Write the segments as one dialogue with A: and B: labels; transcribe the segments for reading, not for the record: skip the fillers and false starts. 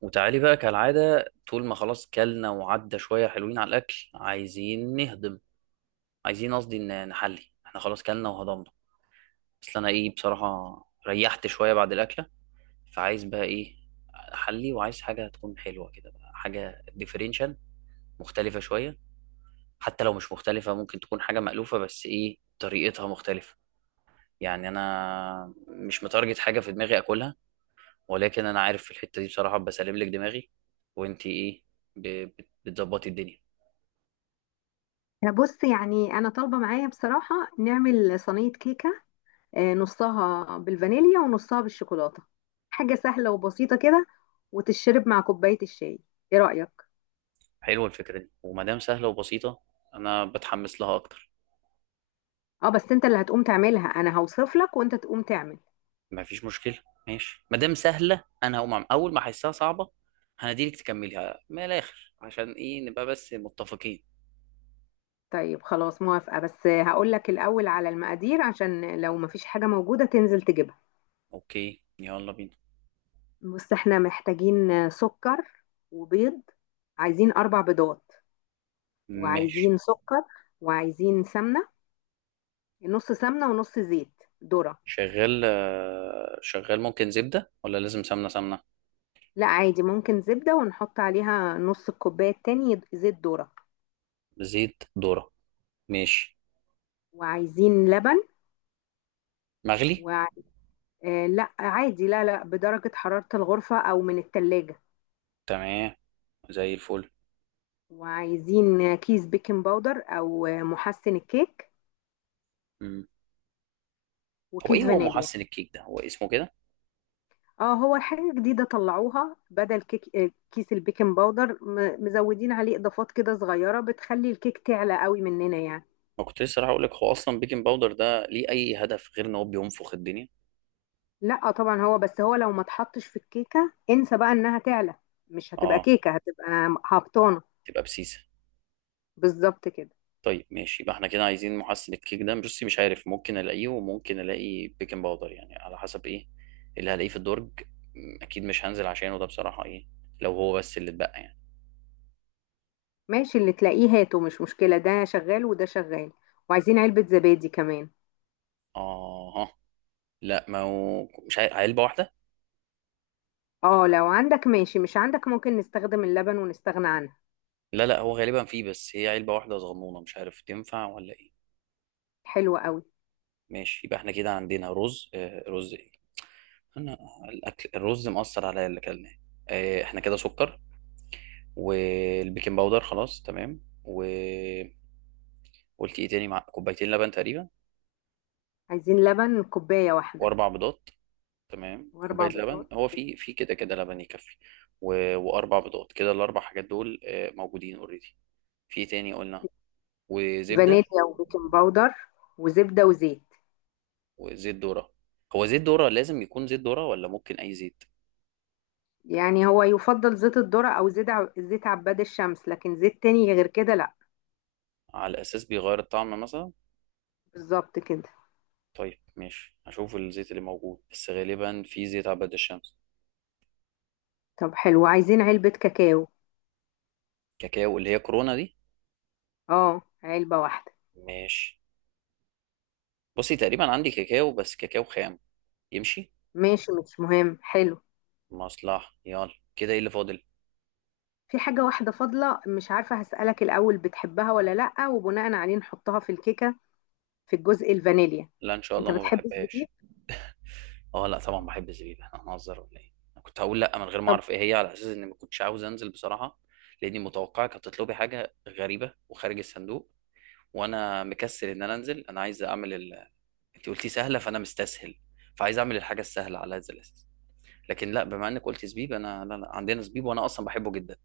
A: وتعالي بقى كالعادة، طول ما خلاص كلنا وعدى شوية حلوين على الأكل، عايزين نهضم. عايزين، قصدي نحلي، احنا خلاص كلنا وهضمنا. بس أنا إيه بصراحة؟ ريحت شوية بعد الأكلة، فعايز بقى إيه؟ أحلي، وعايز حاجة تكون حلوة كده، بقى حاجة ديفرنشال، مختلفة شوية. حتى لو مش مختلفة، ممكن تكون حاجة مألوفة بس إيه طريقتها مختلفة. يعني أنا مش متارجت حاجة في دماغي أكلها، ولكن أنا عارف في الحتة دي بصراحة بسلم لك دماغي. وإنتي إيه؟ بتظبطي الدنيا.
B: آه، بص يعني انا طالبه معايا بصراحه نعمل صينيه كيكه. آه، نصها بالفانيليا ونصها بالشوكولاته. حاجه سهله وبسيطه كده، وتشرب مع كوبايه الشاي. ايه رايك؟
A: حلوة الفكرة دي، وما دام سهلة وبسيطة أنا بتحمس لها أكتر.
B: اه بس انت اللي هتقوم تعملها، انا هوصف لك وانت تقوم تعمل.
A: ما فيش مشكلة. ماشي، ما دام سهلة أنا هقوم، عم أول ما أحسها صعبة هنديلك تكمليها من الآخر، عشان إيه؟ نبقى بس متفقين.
B: طيب خلاص موافقه، بس هقول لك الاول على المقادير عشان لو مفيش حاجه موجوده تنزل تجيبها.
A: أوكي، يلا بينا.
B: بص احنا محتاجين سكر وبيض. عايزين اربع بيضات،
A: ماشي.
B: وعايزين سكر، وعايزين سمنه. نص سمنة ونص زيت ذرة.
A: شغال، آه، شغال، ممكن زبدة ولا لازم سمنة سمنة؟
B: لا عادي ممكن زبدة، ونحط عليها نص الكوباية التاني زيت ذرة.
A: زيت ذرة، ماشي.
B: وعايزين لبن
A: مغلي؟
B: و... آه لا عادي، لا لا، بدرجة حرارة الغرفة أو من التلاجة.
A: تمام، زي الفل.
B: وعايزين كيس بيكنج باودر أو محسن الكيك،
A: مم. هو إيه،
B: وكيس
A: هو
B: فانيليا.
A: محسن الكيك ده، هو اسمه كده؟
B: اه هو حاجة جديدة طلعوها بدل كيك، آه، كيس البيكنج باودر مزودين عليه إضافات كده صغيرة بتخلي الكيك تعلى قوي مننا يعني.
A: ما كنت لسه راح أقول لك، هو أصلا بيكنج باودر ده ليه أي هدف غير إن هو بينفخ الدنيا؟
B: لا طبعا هو، بس هو لو ما اتحطش في الكيكه انسى بقى انها تعلى. مش هتبقى
A: اه،
B: كيكه، هتبقى هبطانه.
A: تبقى بسيسه.
B: بالظبط كده.
A: طيب ماشي، يبقى احنا كده عايزين محسن الكيك ده، بصي مش عارف، ممكن الاقيه وممكن الاقي بيكنج باودر، يعني على حسب ايه اللي هلاقيه في الدرج. اكيد مش هنزل عشانه ده بصراحه، ايه لو هو بس اللي اتبقى يعني.
B: ماشي اللي تلاقيه هاته، مش مشكله، ده شغال وده شغال. وعايزين علبه زبادي كمان.
A: اه، لا ما هو مش عارف، علبه واحده؟
B: اه لو عندك ماشي، مش عندك ممكن نستخدم اللبن ونستغنى عنها.
A: لا لا، هو غالبا فيه بس هي علبه واحده صغنونه، مش عارف تنفع ولا ايه.
B: حلو قوي.
A: ماشي، يبقى احنا كده عندنا رز، آه، رز ايه؟ انا، الاكل الرز مأثر عليا اللي اكلناه. آه، احنا كده سكر والبيكنج باودر، خلاص تمام. قلت ايه تاني، مع كوبايتين لبن تقريبا؟
B: عايزين لبن كوبايه واحده.
A: واربع بيضات. تمام، كوبايه
B: واربع
A: لبن،
B: بيضات.
A: هو في كده كده لبن يكفي. واربع بيضات، كده الاربع حاجات دول موجودين اوريدي. في إيه تاني قلنا؟ وزبده.
B: فانيليا وبيكنج باودر، وزبده وزيت.
A: وزيت ذره. هو زيت ذره لازم يكون زيت ذره ولا ممكن اي زيت؟
B: يعني هو يفضل زيت الذرة او زيت زيت عباد الشمس، لكن زيت تاني غير كده لا.
A: على اساس بيغير الطعم مثلا؟
B: بالظبط كده.
A: طيب ماشي، هشوف الزيت اللي موجود، بس غالبا في زيت عباد الشمس.
B: طب حلو، عايزين علبة كاكاو.
A: كاكاو اللي هي كورونا دي؟
B: اه علبة واحدة.
A: ماشي. بصي، تقريبا عندي كاكاو بس كاكاو خام، يمشي؟
B: ماشي مش مهم، حلو.
A: مصلحة. يلا كده ايه اللي فاضل؟
B: في حاجة واحدة فاضلة، مش عارفة، هسألك الأول بتحبها ولا لأ، وبناء عليه نحطها في الكيكة، في الجزء الفانيليا.
A: لا ان شاء
B: انت
A: الله، ما
B: بتحب الزبيب؟
A: بحبهاش. اه لا، طبعا بحب زبيب، احنا هنهزر ولا ايه؟ انا كنت هقول لا من غير ما
B: طب،
A: اعرف ايه هي، على اساس اني ما كنتش عاوز انزل بصراحه، لاني متوقعك هتطلبي حاجه غريبه وخارج الصندوق، وانا مكسل ان انا انزل. انا عايز اعمل ال... انت قلتي سهله فانا مستسهل، فعايز اعمل الحاجه السهله على هذا الاساس. لكن لا، بما انك قلت زبيب انا، لا لا، عندنا زبيب وانا اصلا بحبه جدا.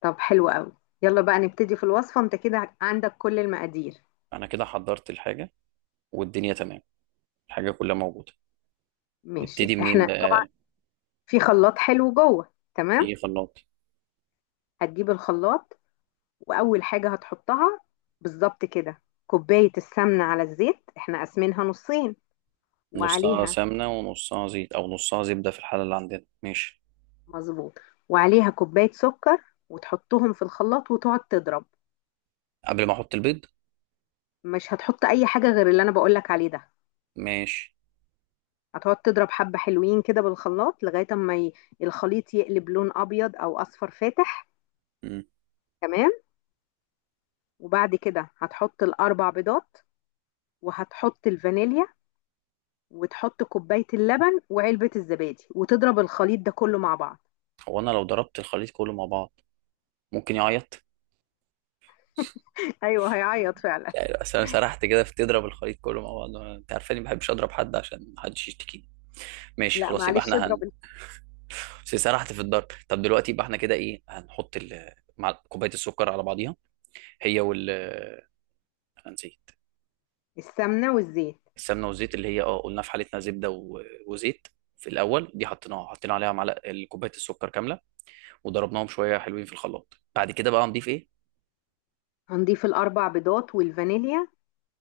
B: طب حلو قوي. يلا بقى نبتدي في الوصفة، انت كده عندك كل المقادير.
A: انا كده حضرت الحاجه والدنيا تمام، الحاجه كلها موجوده.
B: ماشي
A: نبتدي منين
B: احنا طبعا
A: بقى؟
B: في خلاط حلو جوه تمام.
A: في خلاط.
B: هتجيب الخلاط، وأول حاجة هتحطها، بالظبط كده، كوباية السمنة على الزيت احنا قاسمينها نصين.
A: نصها
B: وعليها،
A: سمنة ونصها زيت، أو نصها زبدة في الحالة اللي عندنا، ماشي.
B: مظبوط، وعليها كوباية سكر، وتحطهم في الخلاط وتقعد تضرب.
A: قبل ما أحط البيض؟
B: مش هتحط اي حاجة غير اللي انا بقولك عليه ده.
A: ماشي.
B: هتقعد تضرب حبة حلوين كده بالخلاط لغاية اما الخليط يقلب لون ابيض او اصفر فاتح.
A: مم.
B: تمام. وبعد كده هتحط الاربع بيضات، وهتحط الفانيليا، وتحط كوباية اللبن وعلبة الزبادي، وتضرب الخليط ده كله مع بعض.
A: هو أنا لو ضربت الخليط كله مع بعض، ممكن يعيط؟
B: ايوه هيعيط
A: مش
B: فعلا.
A: عارف، أصل أنا سرحت كده في تضرب الخليط كله مع بعض. أنت عارفاني ما بحبش أضرب حد عشان محدش يشتكيني. ماشي
B: لا
A: خلاص، يبقى
B: معلش
A: إحنا
B: اضرب.
A: بس سرحت في الضرب. طب دلوقتي يبقى إحنا كده إيه، هنحط مع كوباية السكر على بعضيها، هي أنا نسيت.
B: السمنة والزيت.
A: السمنة والزيت، اللي هي قلنا في حالتنا زبدة وزيت، في الأول. دي حطينا عليها معلقة كوباية السكر كاملة وضربناهم شويه حلوين في الخلاط. بعد كده بقى هنضيف ايه؟
B: هنضيف الاربع بيضات والفانيليا،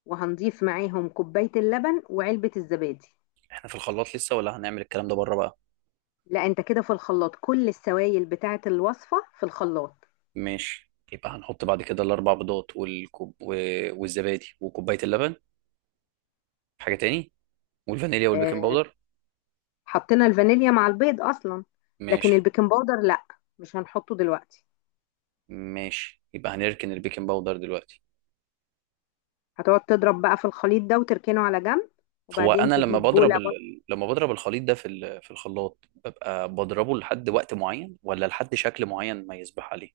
B: وهنضيف معاهم كوباية اللبن وعلبة الزبادي.
A: احنا في الخلاط لسه ولا هنعمل الكلام ده بره بقى؟
B: لا انت كده في الخلاط، كل السوائل بتاعة الوصفة في الخلاط.
A: ماشي، يبقى هنحط بعد كده الاربع بيضات والكوب والزبادي وكوبايه اللبن. حاجه تاني؟ والفانيليا
B: آه،
A: والبيكنج باودر.
B: حطينا الفانيليا مع البيض اصلا. لكن
A: ماشي.
B: البيكنج باودر لا، مش هنحطه دلوقتي.
A: ماشي، يبقى هنركن البيكنج باودر دلوقتي.
B: هتقعد تضرب بقى في الخليط ده وتركنه على جنب،
A: هو
B: وبعدين
A: انا لما
B: تجيب
A: بضرب
B: بولة بقى،
A: لما بضرب الخليط ده في في الخلاط، ببقى بضربه لحد وقت معين ولا لحد شكل معين ما يصبح عليه؟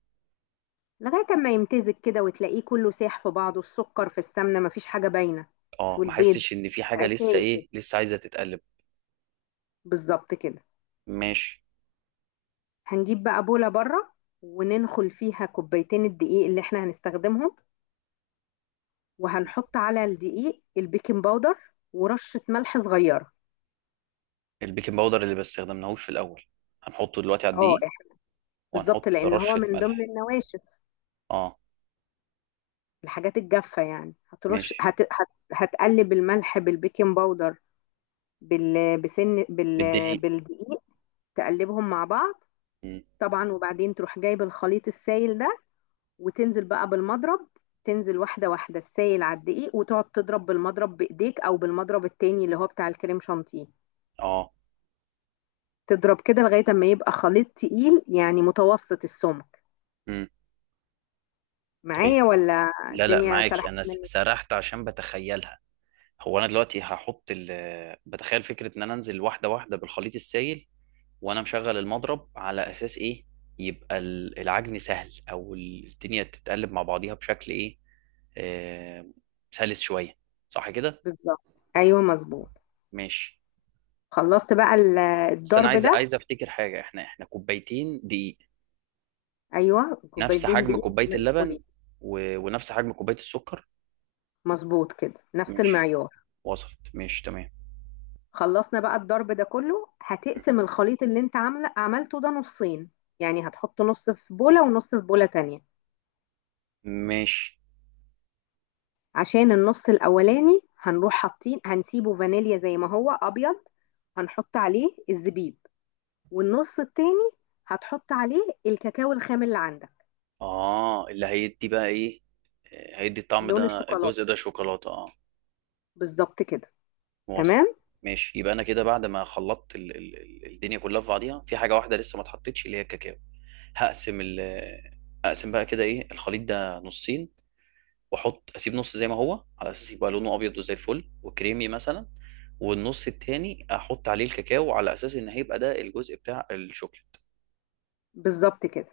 B: لغاية ما يمتزج كده وتلاقيه كله ساح في بعضه، السكر في السمنة، مفيش حاجة باينة. وفي
A: اه، ما
B: البيض
A: احسش ان في حاجه لسه،
B: سايب كده.
A: ايه لسه عايزه تتقلب.
B: بالظبط كده.
A: ماشي.
B: هنجيب بقى بولة بره، وننخل فيها كوبايتين الدقيق اللي احنا هنستخدمهم، وهنحط على الدقيق البيكنج باودر ورشة ملح صغيرة.
A: البيكنج باودر اللي ما استخدمناهوش في الاول، هنحطه دلوقتي على
B: اه
A: الدقيق
B: إح- بالظبط،
A: وهنحط
B: لان هو
A: رشه
B: من ضمن
A: ملح.
B: النواشف،
A: اه.
B: الحاجات الجافة يعني.
A: ماشي.
B: هتقلب الملح بالبيكنج باودر بال... بسن بال...
A: بالدقيق.
B: بالدقيق، تقلبهم مع بعض.
A: مم.
B: طبعا وبعدين تروح جايب الخليط السائل ده، وتنزل بقى بالمضرب، تنزل واحدة واحدة السائل على الدقيق، وتقعد تضرب بالمضرب بإيديك أو بالمضرب التاني اللي هو بتاع الكريم شانتيه.
A: اه.
B: تضرب كده لغاية ما يبقى خليط تقيل، يعني متوسط السمك.
A: مم. طيب.
B: معايا ولا
A: لا لا،
B: الدنيا
A: معاكي،
B: سرحت
A: انا
B: منك؟
A: سرحت عشان بتخيلها. هو انا دلوقتي هحط بتخيل فكره ان انا انزل واحده واحده بالخليط السائل وانا مشغل المضرب، على اساس ايه؟ يبقى العجن سهل، او الدنيا تتقلب مع بعضيها بشكل ايه؟ آه، سلس شويه، صح كده؟
B: بالظبط ايوه مظبوط.
A: ماشي.
B: خلصت بقى
A: بس انا
B: الضرب
A: عايز،
B: ده.
A: افتكر حاجه، احنا كوبايتين دقيق،
B: ايوه
A: نفس
B: كوبايتين
A: حجم
B: دقيق
A: كوبايه
B: منخولين.
A: اللبن ونفس حجم كوبايه السكر.
B: مظبوط كده نفس
A: ماشي،
B: المعيار.
A: وصلت ماشي تمام.
B: خلصنا بقى الضرب ده كله، هتقسم الخليط اللي انت عملته ده نصين. يعني هتحط نص في بولة ونص في بولة تانية.
A: ماشي.
B: عشان النص الاولاني هنروح حاطين، هنسيبه فانيليا زي ما هو ابيض، هنحط عليه الزبيب. والنص التاني هتحط عليه الكاكاو الخام اللي عندك.
A: اه، اللي هيدي بقى ايه؟ آه، هيدي الطعم
B: لون
A: ده، الجزء
B: الشوكولاتة،
A: ده شوكولاته، اه.
B: بالظبط كده.
A: وصل.
B: تمام،
A: ماشي، يبقى انا كده بعد ما خلطت الدنيا كلها في بعضيها، في حاجه واحده لسه ما اتحطتش، اللي هي الكاكاو. هقسم ال... اقسم بقى كده ايه، الخليط ده نصين، اسيب نص زي ما هو على اساس يبقى لونه ابيض وزي الفل وكريمي مثلا، والنص التاني احط عليه الكاكاو على اساس ان هيبقى ده الجزء بتاع الشوكليت.
B: بالظبط كده.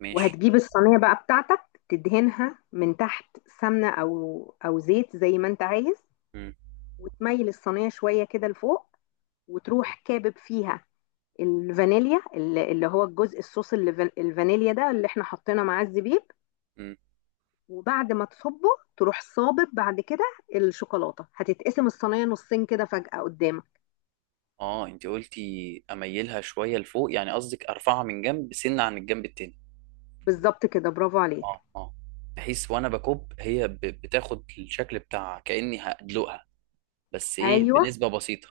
A: ماشي.
B: وهتجيب الصينية بقى بتاعتك، تدهنها من تحت سمنة أو زيت زي ما أنت عايز.
A: مم.
B: وتميل الصينية شوية كده لفوق، وتروح كابب فيها الفانيليا، اللي هو الجزء الصوص، اللي الفانيليا ده اللي احنا حطينا معاه الزبيب.
A: مم.
B: وبعد ما تصبه تروح صابب بعد كده الشوكولاتة. هتتقسم الصينية نصين كده فجأة قدامك.
A: اه، انت قلتي اميلها شويه لفوق، يعني قصدك ارفعها من جنب سنه عن الجنب التاني.
B: بالظبط كده، برافو عليك.
A: اه اه. بحيث وانا بكب هي بتاخد الشكل بتاعها كاني هدلقها، بس ايه
B: ايوه
A: بنسبه بسيطه.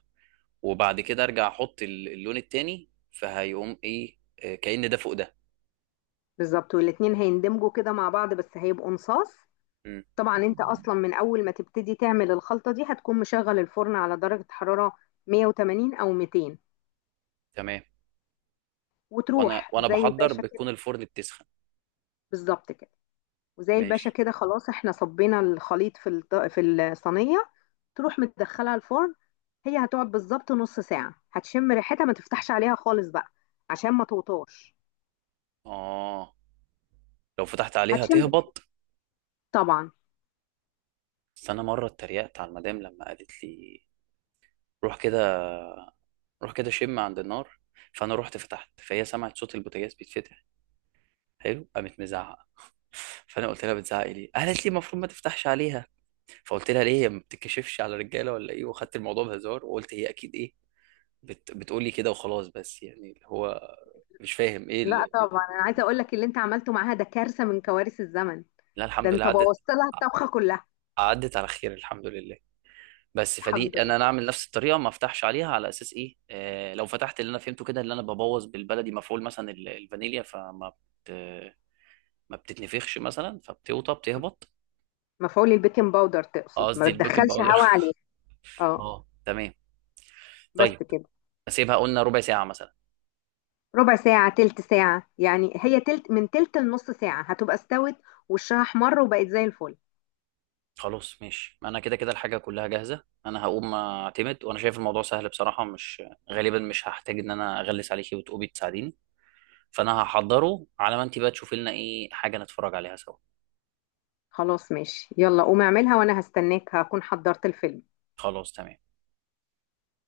A: وبعد كده ارجع احط اللون التاني، فهيقوم ايه؟ آه، كأن ده فوق ده.
B: بالظبط، والاتنين هيندمجوا كده مع بعض، بس هيبقوا نصاص.
A: مم.
B: طبعا انت اصلا من اول ما تبتدي تعمل الخلطة دي هتكون مشغل الفرن على درجة حرارة 180 او 200،
A: تمام.
B: وتروح
A: وانا
B: زي
A: بحضر
B: الباشا
A: بتكون
B: كده.
A: الفرن بتسخن.
B: بالظبط كده. وزي الباشا
A: ماشي.
B: كده خلاص، احنا صبينا الخليط في في الصينية. تروح مدخلها الفرن، هي هتقعد بالظبط نص ساعة، هتشم ريحتها، ما تفتحش عليها خالص بقى عشان ما توطاش.
A: اه، لو فتحت عليها
B: هتشم ريحتها،
A: تهبط.
B: طبعا.
A: بس انا مره اتريقت على المدام لما قالت لي روح كده، روح كده شم عند النار. فانا رحت فتحت فهي سمعت صوت البوتاجاز بيتفتح. حلو، قامت مزعقه. فانا قلت لها بتزعقي ليه، قالت لي المفروض ما تفتحش عليها. فقلت لها ليه، هي ما بتتكشفش على رجاله ولا ايه، واخدت الموضوع بهزار وقلت هي اكيد ايه، بتقول لي كده وخلاص، بس يعني اللي هو مش فاهم ايه
B: لا طبعا انا عايزة اقول لك اللي انت عملته معاها ده كارثة من كوارث الزمن.
A: لا
B: ده
A: الحمد لله
B: انت
A: عدت،
B: بوظت لها الطبخة كلها.
A: عدت على خير الحمد لله. بس
B: الحمد
A: فدي انا،
B: لله.
A: اعمل نفس الطريقه ما افتحش عليها على اساس ايه؟ آه، لو فتحت، اللي انا فهمته كده اللي انا ببوظ بالبلدي مفعول مثلا الفانيليا، بت... ما بتتنفخش مثلا، فبتوطى، بتهبط.
B: مفعول البيكنج باودر
A: آه،
B: تقصد،
A: قصدي
B: ما
A: البيكنج
B: بتدخلش
A: باودر.
B: هوا عليه. اه.
A: اه تمام.
B: بس
A: طيب.
B: كده.
A: اسيبها قلنا ربع ساعه مثلا.
B: ربع ساعة تلت ساعة يعني، هي تلت، من تلت لنص ساعة هتبقى استوت، وشها احمر وبقت زي الفل.
A: خلاص ماشي، ما انا كده كده الحاجه كلها جاهزه، انا هقوم اعتمد وانا شايف الموضوع سهل بصراحه، مش غالبا مش هحتاج ان انا اغلس عليكي وتقومي تساعديني، فانا هحضره على ما انت بقى تشوفي لنا ايه حاجه نتفرج عليها سوا.
B: خلاص ماشي، يلا قوم اعملها، وانا هستناك هكون حضرت الفيلم.
A: خلاص تمام.